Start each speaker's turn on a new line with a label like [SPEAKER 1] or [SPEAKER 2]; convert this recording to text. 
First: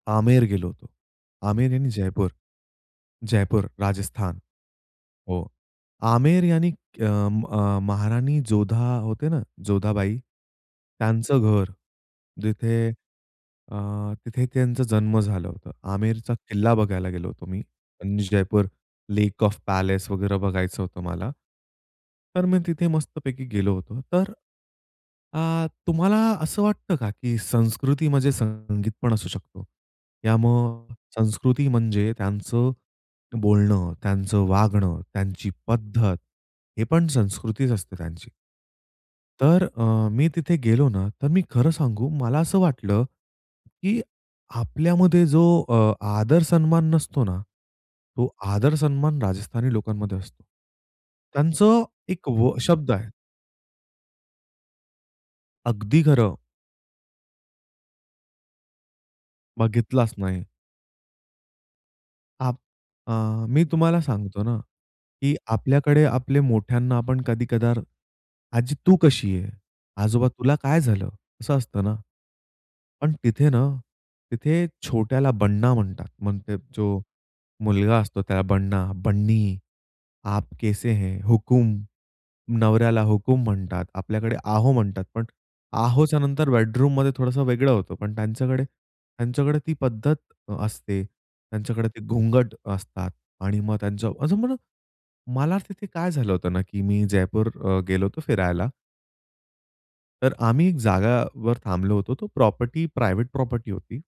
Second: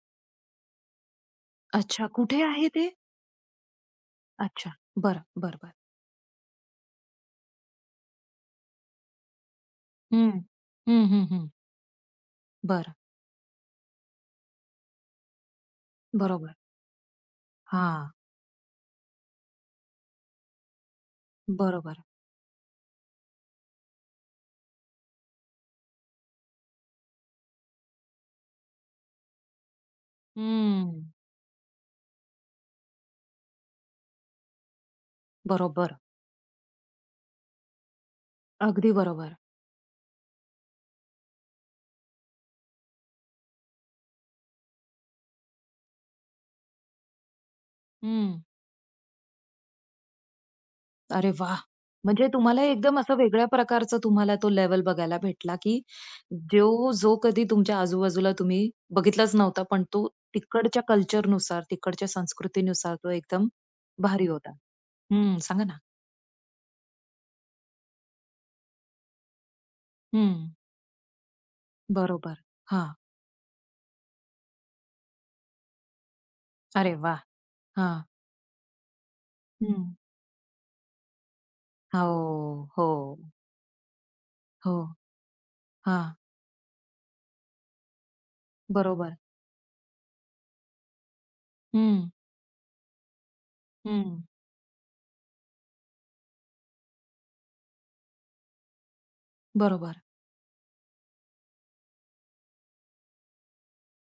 [SPEAKER 1] आमेर गेलो. आमेर यानी
[SPEAKER 2] अच्छा,
[SPEAKER 1] जयपूर.
[SPEAKER 2] कुठे आहे ते?
[SPEAKER 1] जयपूर, राजस्थान
[SPEAKER 2] अच्छा. बरं,
[SPEAKER 1] हो.
[SPEAKER 2] बरं, बरं.
[SPEAKER 1] आमेर यानी अ, अ, महाराणी जोधा होते ना, जोधाबाई,
[SPEAKER 2] हं, हं, हं,
[SPEAKER 1] त्यांचं
[SPEAKER 2] हं.
[SPEAKER 1] घर. जिथे
[SPEAKER 2] बरं.
[SPEAKER 1] अ, तिथे त्यांचा जन्म झालं होतं. आमेरचा
[SPEAKER 2] बरोबर.
[SPEAKER 1] किल्ला बघायला गेलो होतो मी
[SPEAKER 2] हां.
[SPEAKER 1] आणि जयपूर लेक ऑफ पॅलेस वगैरे बघायचं होतं मला.
[SPEAKER 2] बरोबर.
[SPEAKER 1] तर मी तिथे मस्तपैकी गेलो होतो. तर अ, तुम्हाला असं वाटतं का, की संस्कृती म्हणजे संगीत पण असू शकतो? या मग
[SPEAKER 2] हंम्म.
[SPEAKER 1] संस्कृती म्हणजे त्यांचं बोलणं, त्यांचं वागणं, त्यांची
[SPEAKER 2] बरोबर.
[SPEAKER 1] पद्धत हे पण संस्कृतीच असते त्यांची.
[SPEAKER 2] अगदी बरोबर.
[SPEAKER 1] तर अ, मी तिथे गेलो ना, तर मी खरं सांगू मला असं वाटलं, की आपल्यामध्ये जो अ, आदर सन्मान नसतो ना, तो
[SPEAKER 2] हं.
[SPEAKER 1] आदर सन्मान राजस्थानी लोकांमध्ये असतो.
[SPEAKER 2] अरे वाह!
[SPEAKER 1] त्यांचं
[SPEAKER 2] म्हणजे
[SPEAKER 1] एक व
[SPEAKER 2] तुम्हाला
[SPEAKER 1] शब्द
[SPEAKER 2] एकदम
[SPEAKER 1] आहे.
[SPEAKER 2] असं वेगळ्या प्रकारचं तुम्हाला तो लेव्हल बघायला भेटला, की
[SPEAKER 1] अगदी खरं.
[SPEAKER 2] जो जो कधी तुमच्या आजूबाजूला तुम्ही बघितलाच नव्हता. पण तो
[SPEAKER 1] बघितलाच नाही.
[SPEAKER 2] तिकडच्या कल्चरनुसार, तिकडच्या
[SPEAKER 1] आप
[SPEAKER 2] संस्कृतीनुसार तो
[SPEAKER 1] अ,
[SPEAKER 2] एकदम
[SPEAKER 1] मी तुम्हाला
[SPEAKER 2] भारी
[SPEAKER 1] सांगतो
[SPEAKER 2] होता.
[SPEAKER 1] ना, की
[SPEAKER 2] हं सांगा ना.
[SPEAKER 1] आपल्याकडे आपले मोठ्यांना आपण कधी कधार आजी तू कशी आहे? आजोबा
[SPEAKER 2] हं.
[SPEAKER 1] तुला काय झालं? असं असतं ना.
[SPEAKER 2] बरोबर. हां.
[SPEAKER 1] पण तिथे ना, तिथे छोट्याला बन्ना म्हणतात. म्हणजे
[SPEAKER 2] अरे
[SPEAKER 1] जो
[SPEAKER 2] वाह!
[SPEAKER 1] मुलगा
[SPEAKER 2] हां.
[SPEAKER 1] असतो त्याला बन्ना, बन्नी,
[SPEAKER 2] हं.
[SPEAKER 1] आप कैसे हैं, हुकूम,
[SPEAKER 2] हो,
[SPEAKER 1] नवऱ्याला
[SPEAKER 2] हो.
[SPEAKER 1] हुकूम म्हणतात. आपल्याकडे आहो
[SPEAKER 2] हो.
[SPEAKER 1] म्हणतात. पण
[SPEAKER 2] हां.
[SPEAKER 1] आहोचं नंतर बेडरूममध्ये थोडसं वेगळं होतं. पण त्यांच्याकडे,
[SPEAKER 2] बरोबर.
[SPEAKER 1] त्यांच्याकडे ती पद्धत अ, असते. त्यांच्याकडे ते
[SPEAKER 2] हं.
[SPEAKER 1] घुंगट असतात आणि मग त्यांचं
[SPEAKER 2] हं.
[SPEAKER 1] अजून म्हणा, मला तिथे काय झालं होतं ना, की मी जयपूर अ, गेलो होतो फिरायला.
[SPEAKER 2] बरोबर.
[SPEAKER 1] तर आम्ही एक जागावर थांबलो होतो. तो प्रॉपर्टी, प्रायव्हेट प्रॉपर्टी होती.